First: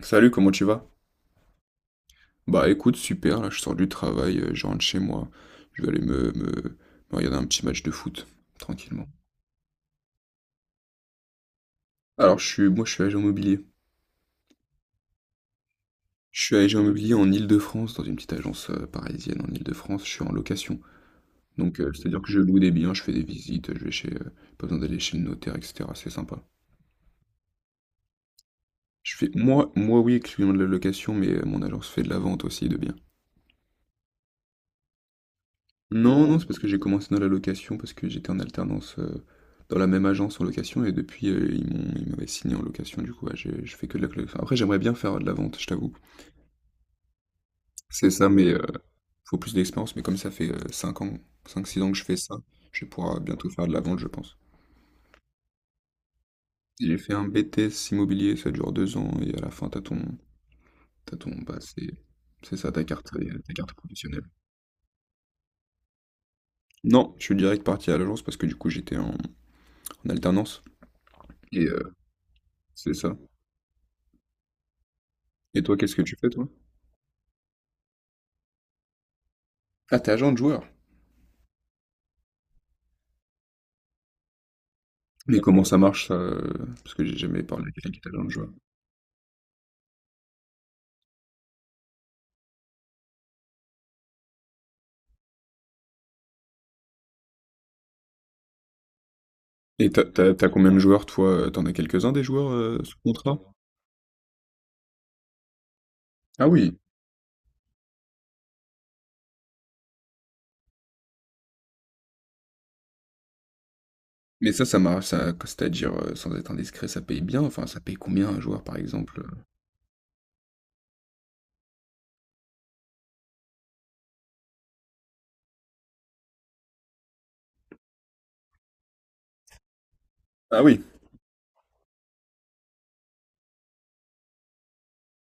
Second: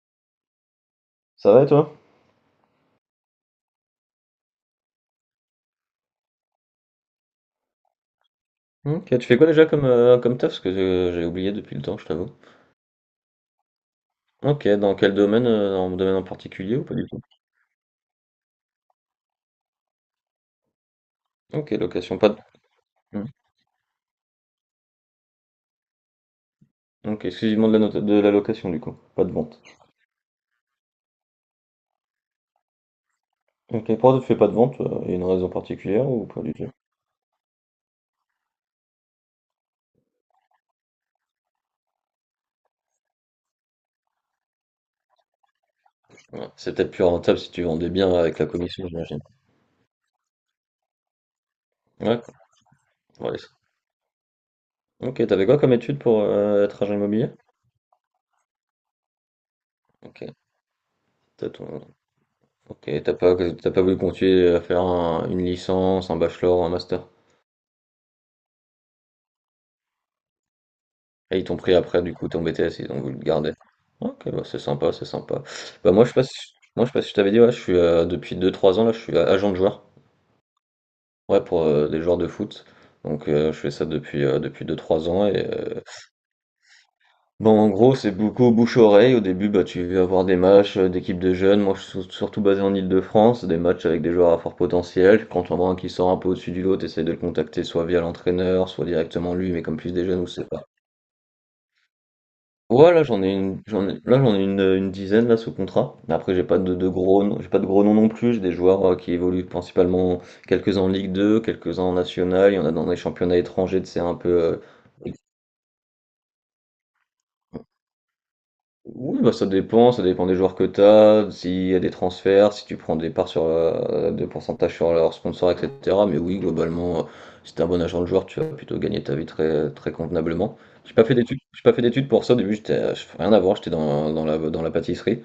Salut, comment tu vas? Ça va et toi? Bah écoute, super, là je sors du travail, je rentre chez moi. Je vais aller me regarder un petit match de foot, tranquillement. Ok, tu fais quoi déjà comme, comme taf? Parce que j'ai oublié depuis le temps, je t'avoue. Alors moi je suis agent immobilier. Ok, dans quel domaine? Dans un domaine en Je suis particulier agent ou pas du immobilier tout? en Île-de-France, dans une petite agence parisienne en Île-de-France, je suis en location. Ok, Donc location, c'est-à-dire pas que de... je loue des biens, je fais des Hmm. visites, pas besoin d'aller chez le notaire, etc. C'est sympa. Ok, exclusivement de la location du coup, Je pas fais, de vente. moi oui, exclusivement de la location, mais mon agence fait de la vente aussi de biens. Ok, pourquoi tu fais pas de vente? Il y a une raison particulière Non, ou non, pas c'est du parce tout? que j'ai commencé dans la location, parce que j'étais en alternance dans la même agence en location, et depuis, ils m'avaient signé en location, du coup, ouais, je fais que de la location. Après, j'aimerais bien faire de la vente, je t'avoue. Ouais, c'est peut-être plus rentable si tu vendais C'est bien ça, avec mais la commission, j'imagine. faut plus d'expérience, mais comme ça fait cinq six ans que je fais Ouais, ça, je vais pouvoir voilà. bientôt faire de la vente, je pense. Ok, t'avais quoi comme étude pour être agent J'ai fait un immobilier? BTS immobilier, ça dure 2 ans, et à la fin, Ok, t'as ton, t'as bah, ton... c'est, c'est ça, Ok, t'as pas, ta t'as carte pas voulu professionnelle. continuer à faire une licence, un bachelor, un master? Non, je suis direct parti à l'agence, parce que du coup, j'étais en alternance, Et ils t'ont et pris après, du coup, ton BTS, ils c'est ont voulu ça. le garder. Ok, bah c'est sympa, c'est sympa. Et toi, Bah qu'est-ce que moi, je tu fais, passe, toi? moi, je sais pas si je t'avais dit, ouais, je suis depuis deux trois ans, là, je suis agent de joueur. Ah, t'es agent de joueur. Ouais, pour des joueurs de foot. Donc, je fais ça depuis deux trois ans. Mais Et, comment ça marche ça? Parce que j'ai jamais bon, parlé à en quelqu'un gros, qui est c'est agent de joueur. beaucoup bouche-oreille. Au début, bah, tu vas avoir des matchs d'équipes de jeunes. Moi, je suis surtout basé en Île-de-France. Des matchs avec des joueurs à fort potentiel. Quand on voit un qui sort un peu au-dessus du lot, tu de le contacter soit via l'entraîneur, soit directement lui. Mais comme Et plus des jeunes, ou c'est t'as pas. combien de joueurs toi? T'en as quelques-uns des joueurs Ouais, sous là j'en ai contrat? une, j'en ai, là j'en ai une dizaine là sous contrat. Après j'ai Ah pas de, oui. de gros, noms- j'ai pas de gros noms non plus. J'ai des joueurs qui évoluent principalement quelques-uns en Ligue 2 quelques-uns en National. Il y en a dans les championnats étrangers, c'est un peu. Mais Euh, ça marche, ça, c'est-à-dire, sans être indiscret, ça paye bien. Enfin, ça paye combien un joueur par exemple? oui, bah ça dépend des joueurs que t'as, s'il y a des transferts, si tu prends des parts sur de pourcentage sur leurs sponsors, etc. Mais oui, globalement, si t'es un bon agent de joueur, tu vas plutôt gagner ta vie très très convenablement. Ah oui. J'ai pas fait d'études, j'ai pas fait d'études pour ça. Au début, j'étais, fais rien à voir, j'étais dans la pâtisserie.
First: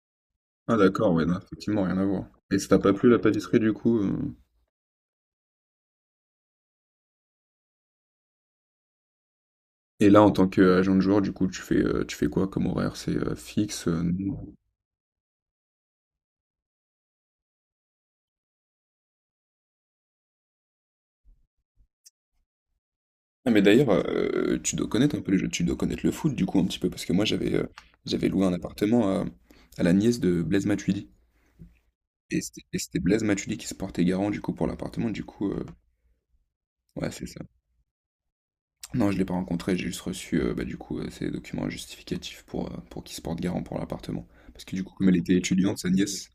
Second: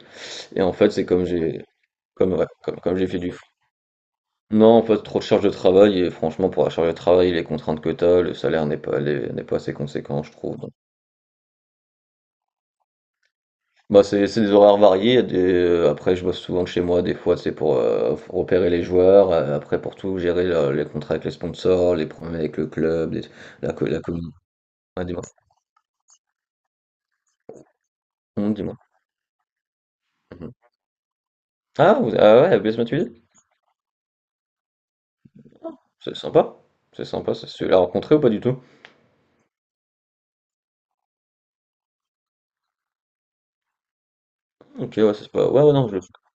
Et en Ah fait, c'est d'accord, ouais, comme non, j'ai effectivement, rien à voir. comme, ouais, Et ça comme, t'a pas comme j'ai plu fait la du foot. pâtisserie du coup? Non, en fait, trop de charge de travail, et franchement, pour la charge de travail, les contraintes que t'as, le salaire n'est pas, les- n'est pas assez Et là, conséquent, en je tant trouve. Donc, qu'agent de joueur, du coup, tu fais quoi comme horaire? C'est fixe? Bah, c'est des horaires variés. Il y a après, je bosse souvent de chez moi, des fois, c'est pour repérer les joueurs, après, pour tout, gérer les contrats avec les sponsors, les problèmes avec le club, Ah, mais d'ailleurs, la commune. Tu dois Ah, connaître un dis-moi. peu les jeux, tu dois connaître le foot du coup un petit peu, parce que moi j'avais loué un Dis-moi. appartement à la nièce de Mhm. Blaise Matuidi. Ah, Et ah ouais, c'était BS et c'était Blaise Matuidi? Matuidi qui se portait garant du coup pour l'appartement, du coup, C'est sympa. C'est ouais c'est sympa, ça. ça. Tu l'as rencontré ou pas du tout? Non, je l'ai pas rencontré, j'ai juste reçu bah, du coup ses documents justificatifs pour qu'il se porte garant pour l'appartement. Parce que du coup, Ok, comme ouais, elle c'est était pas. Ouais, ouais, étudiante, non, sa je... nièce,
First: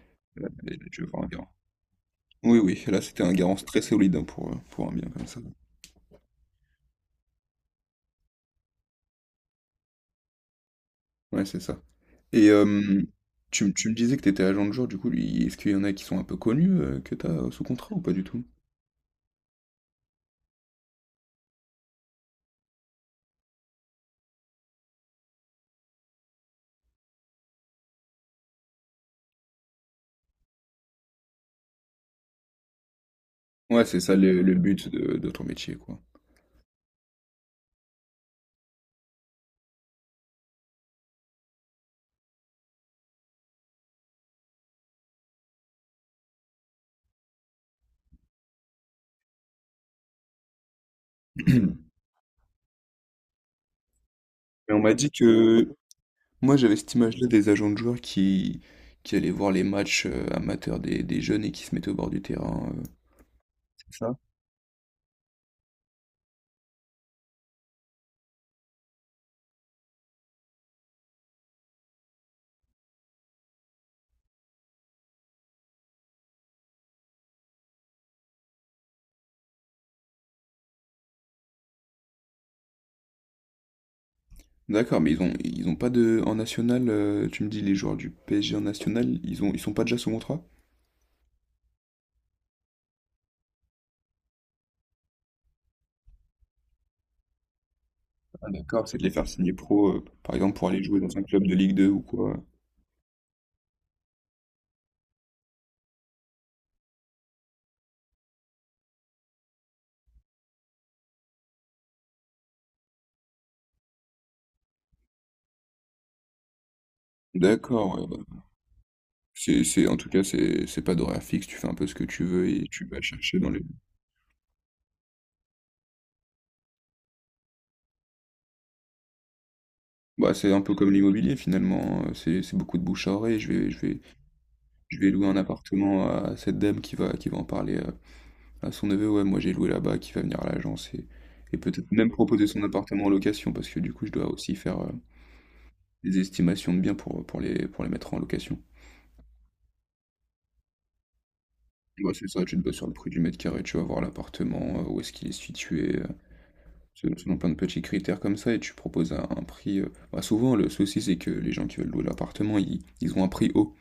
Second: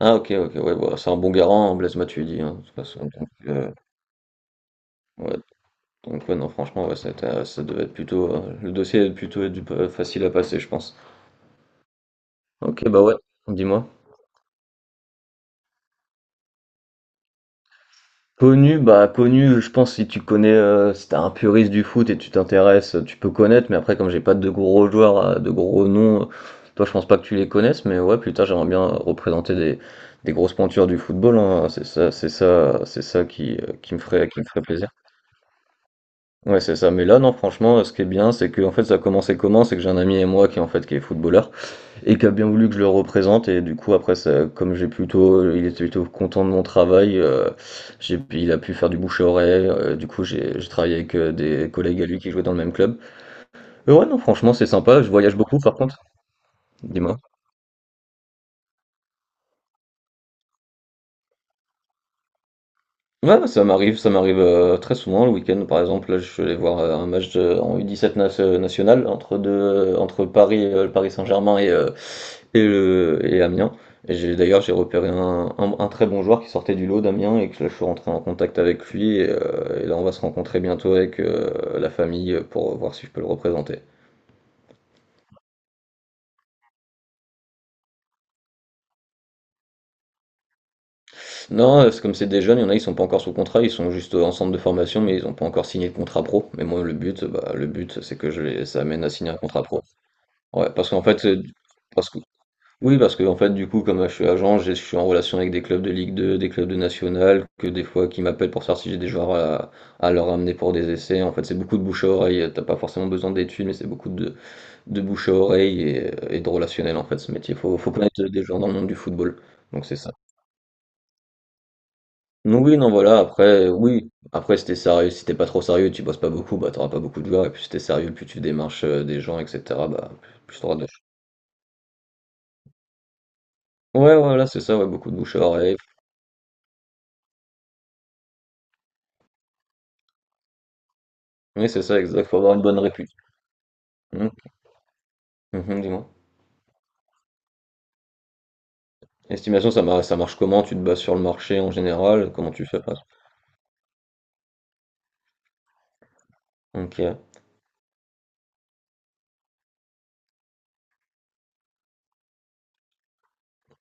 Ah OK, elle a OK, elle ouais, a bah, dû c'est un avoir un bon garant. garant, hein, Blaise Matuidi, hein, Oui, de toute oui, là façon, c'était donc un garant très solide hein, pour un bien comme ouais, ça. donc ouais, non, franchement, ouais, ça devait être plutôt, le dossier a plutôt dû p facile à passer, je pense. Ouais, c'est ça. Et OK, bah, ouais, tu dis-moi? me disais que tu étais agent de joueur du coup, lui est-ce qu'il y en a qui sont un peu connus, que tu as, sous contrat ou pas du tout? Connu, bah, connu, je pense si tu connais, si t'es un puriste du foot et tu t'intéresses, tu peux connaître, mais après comme j'ai pas de gros joueurs, de gros noms, toi, je pense pas que tu les connaisses, mais ouais, plus tard, j'aimerais bien représenter des grosses pointures du football, hein, c'est ça c'est ça qui, Ouais, qui me c'est ça ferait le qui me le ferait but plaisir. de ton métier, quoi. Ouais, c'est ça. Mais là, non, franchement, ce qui est bien, c'est que en fait, ça a commencé comment? C'est que j'ai un ami et moi qui en fait qui est footballeur et qui a bien voulu que je le représente. Et du coup, après, ça, comme j'ai plutôt, il était plutôt content de mon travail. Euh, il a pu faire du bouche à oreille. Euh, du coup, j'ai travaillé avec des collègues à lui qui jouaient dans le même club. Mais ouais, non, franchement, c'est Et on m'a sympa. Je dit voyage beaucoup, par que contre. moi, j'avais cette Dis-moi. image-là des agents de joueurs qui allaient voir les matchs, amateurs des jeunes et qui se mettaient au bord du terrain, Ouais, ouais, c'est ça ça? m'arrive, très souvent le week-end. Par exemple, là, je suis allé voir, un match de en U17 nas national entre 2, entre Paris, le Paris Saint-Germain et le et Amiens. Et j'ai d'ailleurs, j'ai repéré un très bon joueur qui sortait du lot d'Amiens et que là, je suis rentré en contact avec lui et là, on va se rencontrer bientôt avec, la famille, pour voir si je peux le représenter. D'accord, mais ils ont pas de en national, tu me dis les joueurs du PSG en national, ils sont pas déjà sous contrat? Non, c'est comme c'est des jeunes, il y en a, ils sont pas encore sous contrat, ils sont juste, en centre de formation, mais ils ont pas encore signé de contrat pro. Mais moi, le but, bah, le but, c'est que je Ah les d'accord, c'est de amène les à faire signer un signer contrat pro. pro, par exemple pour Ouais, aller parce jouer qu'en dans un fait, club de Ligue 2 ou parce que, quoi. oui, parce que en fait, du coup, comme je suis agent, je suis en relation avec des clubs de Ligue 2, des clubs de National, que des fois qui m'appellent pour savoir si j'ai des joueurs à leur amener pour des essais. En fait, c'est beaucoup de bouche à oreille. T'as pas forcément besoin d'études, mais c'est beaucoup de bouche à oreille et de relationnel en fait, ce métier. Faut D'accord, ouais, connaître bah, des gens dans le monde du football. C'est, c'est, Donc en c'est tout ça. cas, c'est pas d'horaire fixe, tu fais un peu ce que tu veux Donc et oui, tu non, vas voilà. chercher dans les... Après, oui. Après, si t'es sérieux, si t'es pas trop sérieux, tu bosses pas beaucoup, bah t'auras pas beaucoup de joueurs. Et puis si t'es sérieux, plus tu démarches des gens, etc. Bah Bah, c'est un plus peu t'auras de. comme l'immobilier finalement, c'est beaucoup de bouche à oreille, Ouais, voilà, c'est ça. Ouais, je beaucoup vais de louer bouche un à oreille. appartement à cette dame qui va en parler à son neveu, ouais, moi j'ai loué là-bas, qui va venir à l'agence et Oui, c'est peut-être ça, même exact. Faut proposer avoir son une bonne appartement en réputation. location parce que du coup, je dois Mhm, aussi faire mhm, dis-moi. des estimations de biens pour les mettre en location. Estimation, ça, ça marche comment? Tu te bases sur le marché en Bah, c'est général? ça, Comment tu te tu bases fais? sur le Par prix du mètre carré, tu vas voir l'appartement, où est-ce qu'il est situé. exemple, ok. Selon plein de petits critères comme ça, et tu proposes un prix. Bah, souvent, le souci, c'est que les gens qui veulent louer l'appartement, ils ont un prix haut.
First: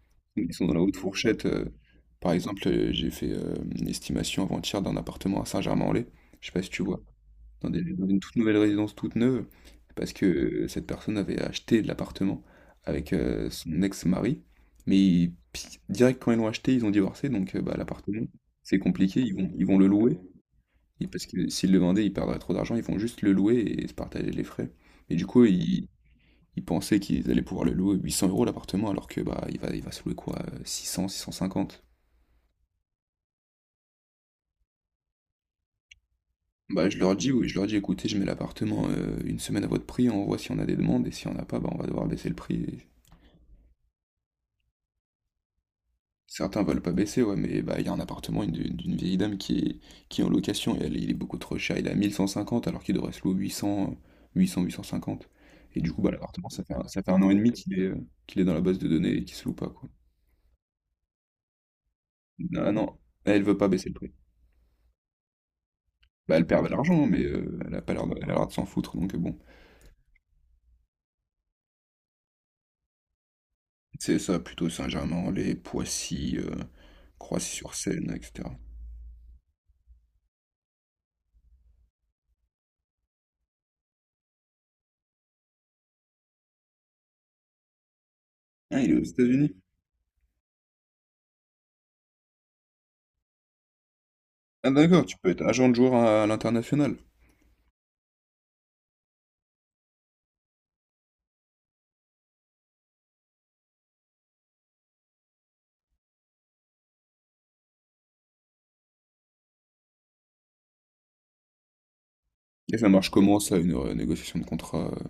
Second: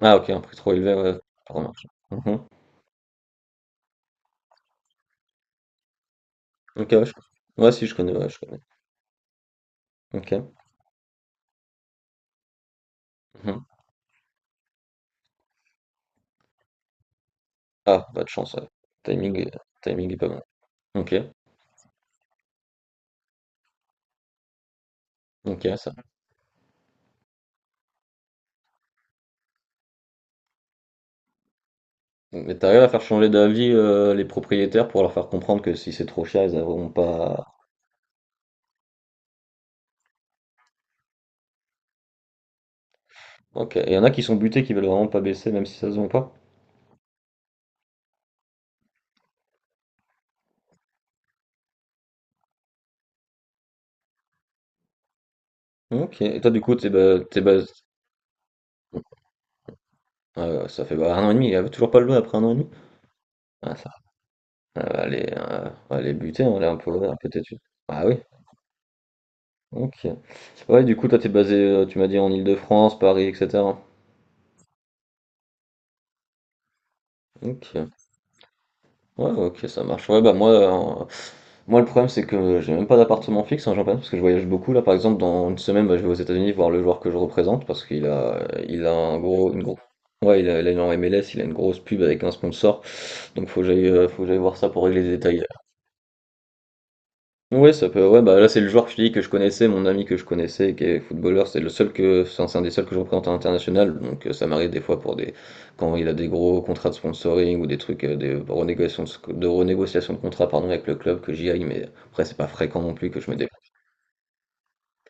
Ah, ok, un Ils prix sont trop dans la élevé, haute ouais, fourchette. ça remarche. Par Mhm. exemple, j'ai fait une estimation avant-hier d'un appartement à Saint-Germain-en-Laye. Je sais pas si tu Ok, vois. ouais, je... ouais, si, je Dans connais, une ouais, toute je nouvelle connais. résidence, toute neuve. Parce que Ok. Cette personne avait acheté de l'appartement avec Mhm. son ex-mari. Mais direct quand ils l'ont acheté, ils ont divorcé. Donc, bah, Ah, pas l'appartement, de chance, ouais. c'est compliqué. Ils Timing, vont, ils vont le timing est louer. pas bon. Oui, Ok, parce que s'ils le vendaient, ils perdraient trop d'argent, ils vont juste le louer et se partager les frais. Et du coup, ok, ça. ils pensaient qu'ils allaient pouvoir le louer 800 € l'appartement, alors que bah il va se louer quoi, 600, 650. Mais t'arrives à faire changer d'avis les propriétaires pour leur faire comprendre que si c'est trop cher, ils Bah n'auront je leur dis, pas. oui, je leur dis, écoutez, je mets l'appartement une semaine à votre prix, on voit si on a des demandes, et si on n'a pas, bah on va devoir baisser le prix. Ok. Il y en a qui sont butés, qui veulent vraiment pas baisser, même si ça se vend pas. Certains veulent pas baisser, ouais, mais bah, il y a un appartement d'une vieille dame qui est en location et elle, il est beaucoup trop cher. Il est à 1150 alors qu'il devrait se louer 800, 850. Et du coup, bah, Ok. Et l'appartement, toi, du coup, ça fait un an et t'es demi bas... qu'il est dans la base de données et qu'il se loue pas, quoi. Ah ouais, ça fait, bah, 1 an et demi, il avait toujours pas le doigt après un an et demi? Ah non, elle veut pas Ah baisser ça le prix. elle va aller, elle va les Bah, buter, elle hein, perd de là, l'argent, un mais peu têtue. Elle a pas l'air Ah de, oui? elle a l'air de s'en foutre, donc bon. OK. Ouais, du coup, toi, tu basé, tu m'as dit en Île-de-France, Paris et cetera? C'est ça, plutôt Saint-Germain-en-Laye, Poissy, OK. Croissy-sur-Seine, etc. Ouais, OK, ça marche. Ouais, bah, moi, le problème, c'est que j'ai même pas d'appartement fixe, en j'en parle parce que je voyage beaucoup. Là, par exemple, dans une semaine, bah, je vais aux États-Unis voir le joueur que je représente parce qu'Ah, il a il est aux un gros États-Unis. une grosse... Ouais, il est en MLS, il a une grosse pub avec un sponsor, donc faut que j'aille voir ça Ah pour régler d'accord, les tu peux être détails. agent de joueur à l'international. Ouais, ça peut ouais, bah, là, c'est le joueur que je te dis que je connaissais, mon ami que je connaissais, qui est footballeur, c'est le seul que enfin, c'est un des seuls que je représente à l'international, donc ça m'arrive des fois pour des quand il a des gros contrats de sponsoring ou des trucs des renégociations de renégociation de contrat pardon avec le club que j'y aille, mais après c'est pas Et fréquent ça non marche plus que je me comment déplace. ça, une négociation de contrat?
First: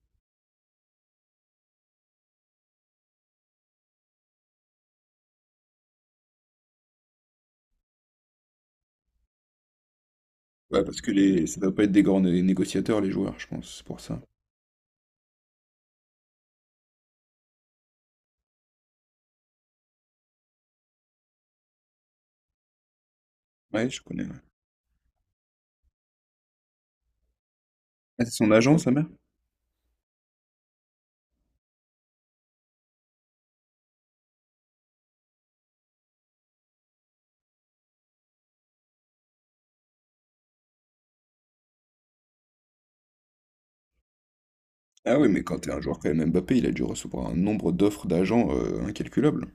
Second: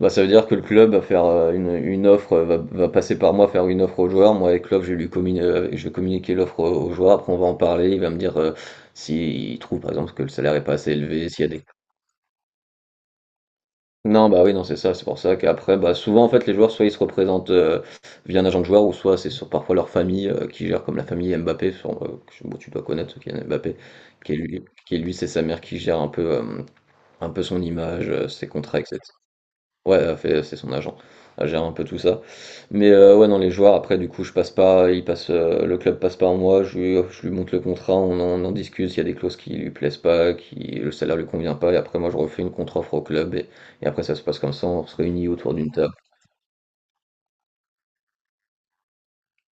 Bah ça veut dire que le club va faire une offre, va passer par moi faire une offre au joueur, moi avec le club je vais communiquer l'offre au joueur, après on va en parler, il va me dire s'il trouve par exemple que le salaire est pas Ouais, assez parce que élevé, s'il y a ça des... doit pas être des grands négociateurs, les joueurs, je pense, c'est pour ça. Non, bah oui, non, c'est ça. C'est pour ça qu'après, bah, souvent, en fait, les joueurs, soit ils se représentent via un agent de joueur, ou soit c'est sur parfois leur famille qui gère, comme la famille Mbappé. Sur, bon, tu dois connaître Kylian Mbappé, Ouais, je connais, ouais. Qui est lui, c'est sa mère qui gère un peu son image, Ah, c'est ses son agent, contrats, sa mère? etc. Ouais, fait c'est son agent. Elle gère un peu tout ça. Mais, ouais, non, les joueurs après du coup je passe pas, il passe, le club passe par moi, je lui montre le contrat, on en discute, il y a des clauses qui lui plaisent pas, qui le salaire lui convient pas et après moi je refais une contre-offre au club et après ça se passe comme ça, on se Ah oui, réunit mais autour quand t'es d'une un table. joueur quand même Mbappé, il a dû recevoir un nombre d'offres d'agents incalculable.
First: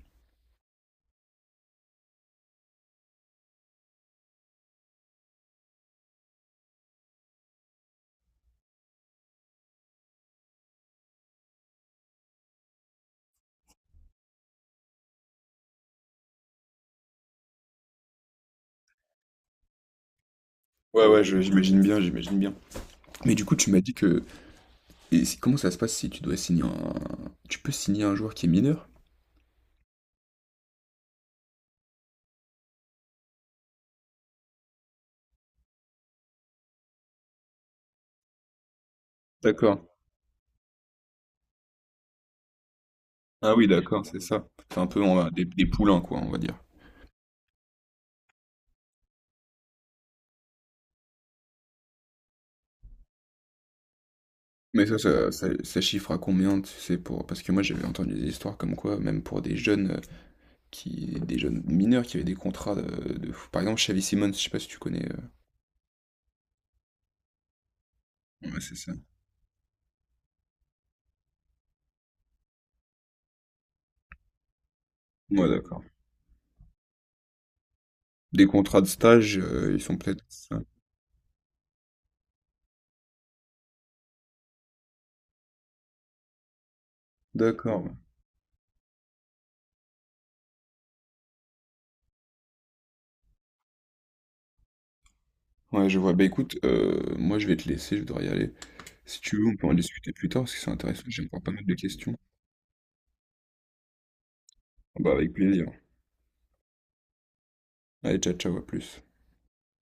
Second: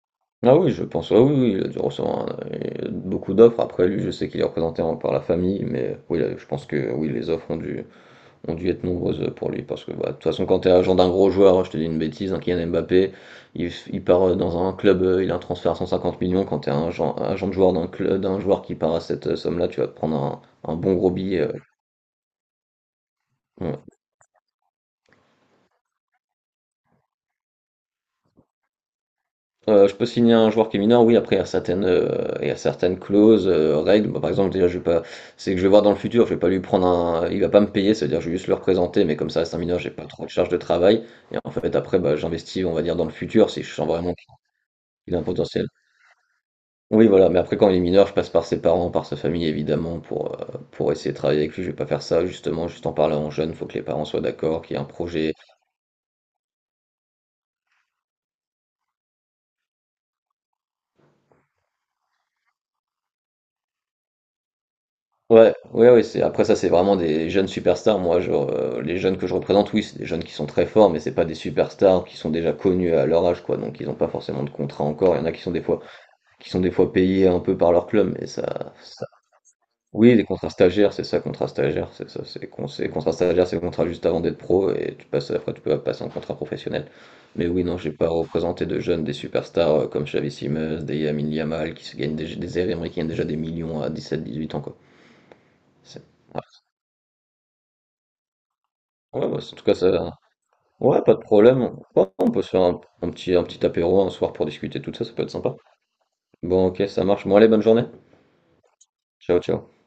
Ah oui, je pense, ah oui, oui, il a dû recevoir un beaucoup d'offres. Après lui, je sais qu'il est représenté en par la famille, mais oui, là, je pense que oui, les offres ont dû être nombreuses pour lui. Parce que bah, de toute façon, quand tu es agent d'un gros joueur, je te dis une bêtise, un Kylian Mbappé, il part dans un club, il a un transfert à 150 millions. Quand tu es un agent, agent de joueur d'un club, d'un joueur qui part à cette somme-là, tu vas te prendre un bon Ouais, gros ouais, billet. Euh, j'imagine bien, j'imagine bien. Mais du coup, tu ouais. m'as dit que... Et comment ça se passe si tu dois signer un... Tu peux signer un joueur qui est mineur? Je peux signer un joueur qui est mineur, oui, après il y a certaines, il y a certaines clauses, règles. Bah, par exemple, déjà, je vais pas, c'est que je vais voir dans le futur, je vais pas lui prendre un, il va pas me payer, c'est-à-dire je vais juste le représenter, mais comme ça reste un D'accord. mineur, j'ai pas trop de charge de travail. Et en fait, après, bah, j'investis, on va dire, dans le futur, Ah si oui, je sens d'accord, vraiment c'est ça. C'est un peu qu'il a un potentiel. des poulains, quoi, on va dire. Oui, voilà, mais après quand il est mineur, je passe par ses parents, par sa famille évidemment pour essayer de travailler avec lui. Je vais pas faire ça justement, juste en parlant jeune, faut que les parents soient d'accord, qu'il y ait Mais un projet. Ça chiffre à combien, tu sais, pour... Parce que moi, j'avais entendu des histoires comme quoi, même pour des jeunes des jeunes mineurs qui avaient des contrats de fou. Par exemple, Xavi Simons, je sais pas si tu connais. Ouais, ouais, ouais, c'est après ça, c'est vraiment des jeunes superstars. Moi, genre, Ouais, c'est ça. les jeunes que je représente, oui, c'est des jeunes qui sont très forts, mais c'est pas des superstars qui sont déjà connus à leur âge quoi, donc ils ont pas forcément de contrat encore. Il y en a qui Ouais, sont des fois d'accord. Payés un peu par leur club, mais ça... Des contrats de stage, ils sont Oui, peut-être les contrats ça. stagiaires, c'est ça, contrat stagiaire, c'est ça, contrat stagiaire, c'est le contrat juste avant d'être pro et tu passes après tu peux passer en contrat professionnel. Mais oui, non, D'accord. j'ai pas représenté de jeunes, des superstars comme Xavi Simons, des Lamine Yamal qui se gagnent des Américains qui gagnent déjà des millions à dix 18 ans quoi. Ouais, je C'est- vois. Bah ah, écoute, moi, je vais te laisser, je dois y aller. Si ouais, tu ouais, veux, on en tout peut en cas discuter ça. plus tard, parce que c'est Ouais, intéressant, pas de j'ai encore pas mal de problème. Ouais, questions. on peut se faire un petit apéro un soir pour discuter de tout ça, Bah, ça peut être avec sympa. plaisir. Bon, ok, ça marche. Bon, allez, bonne journée. Allez, ciao, ciao, à plus. Ciao, ciao.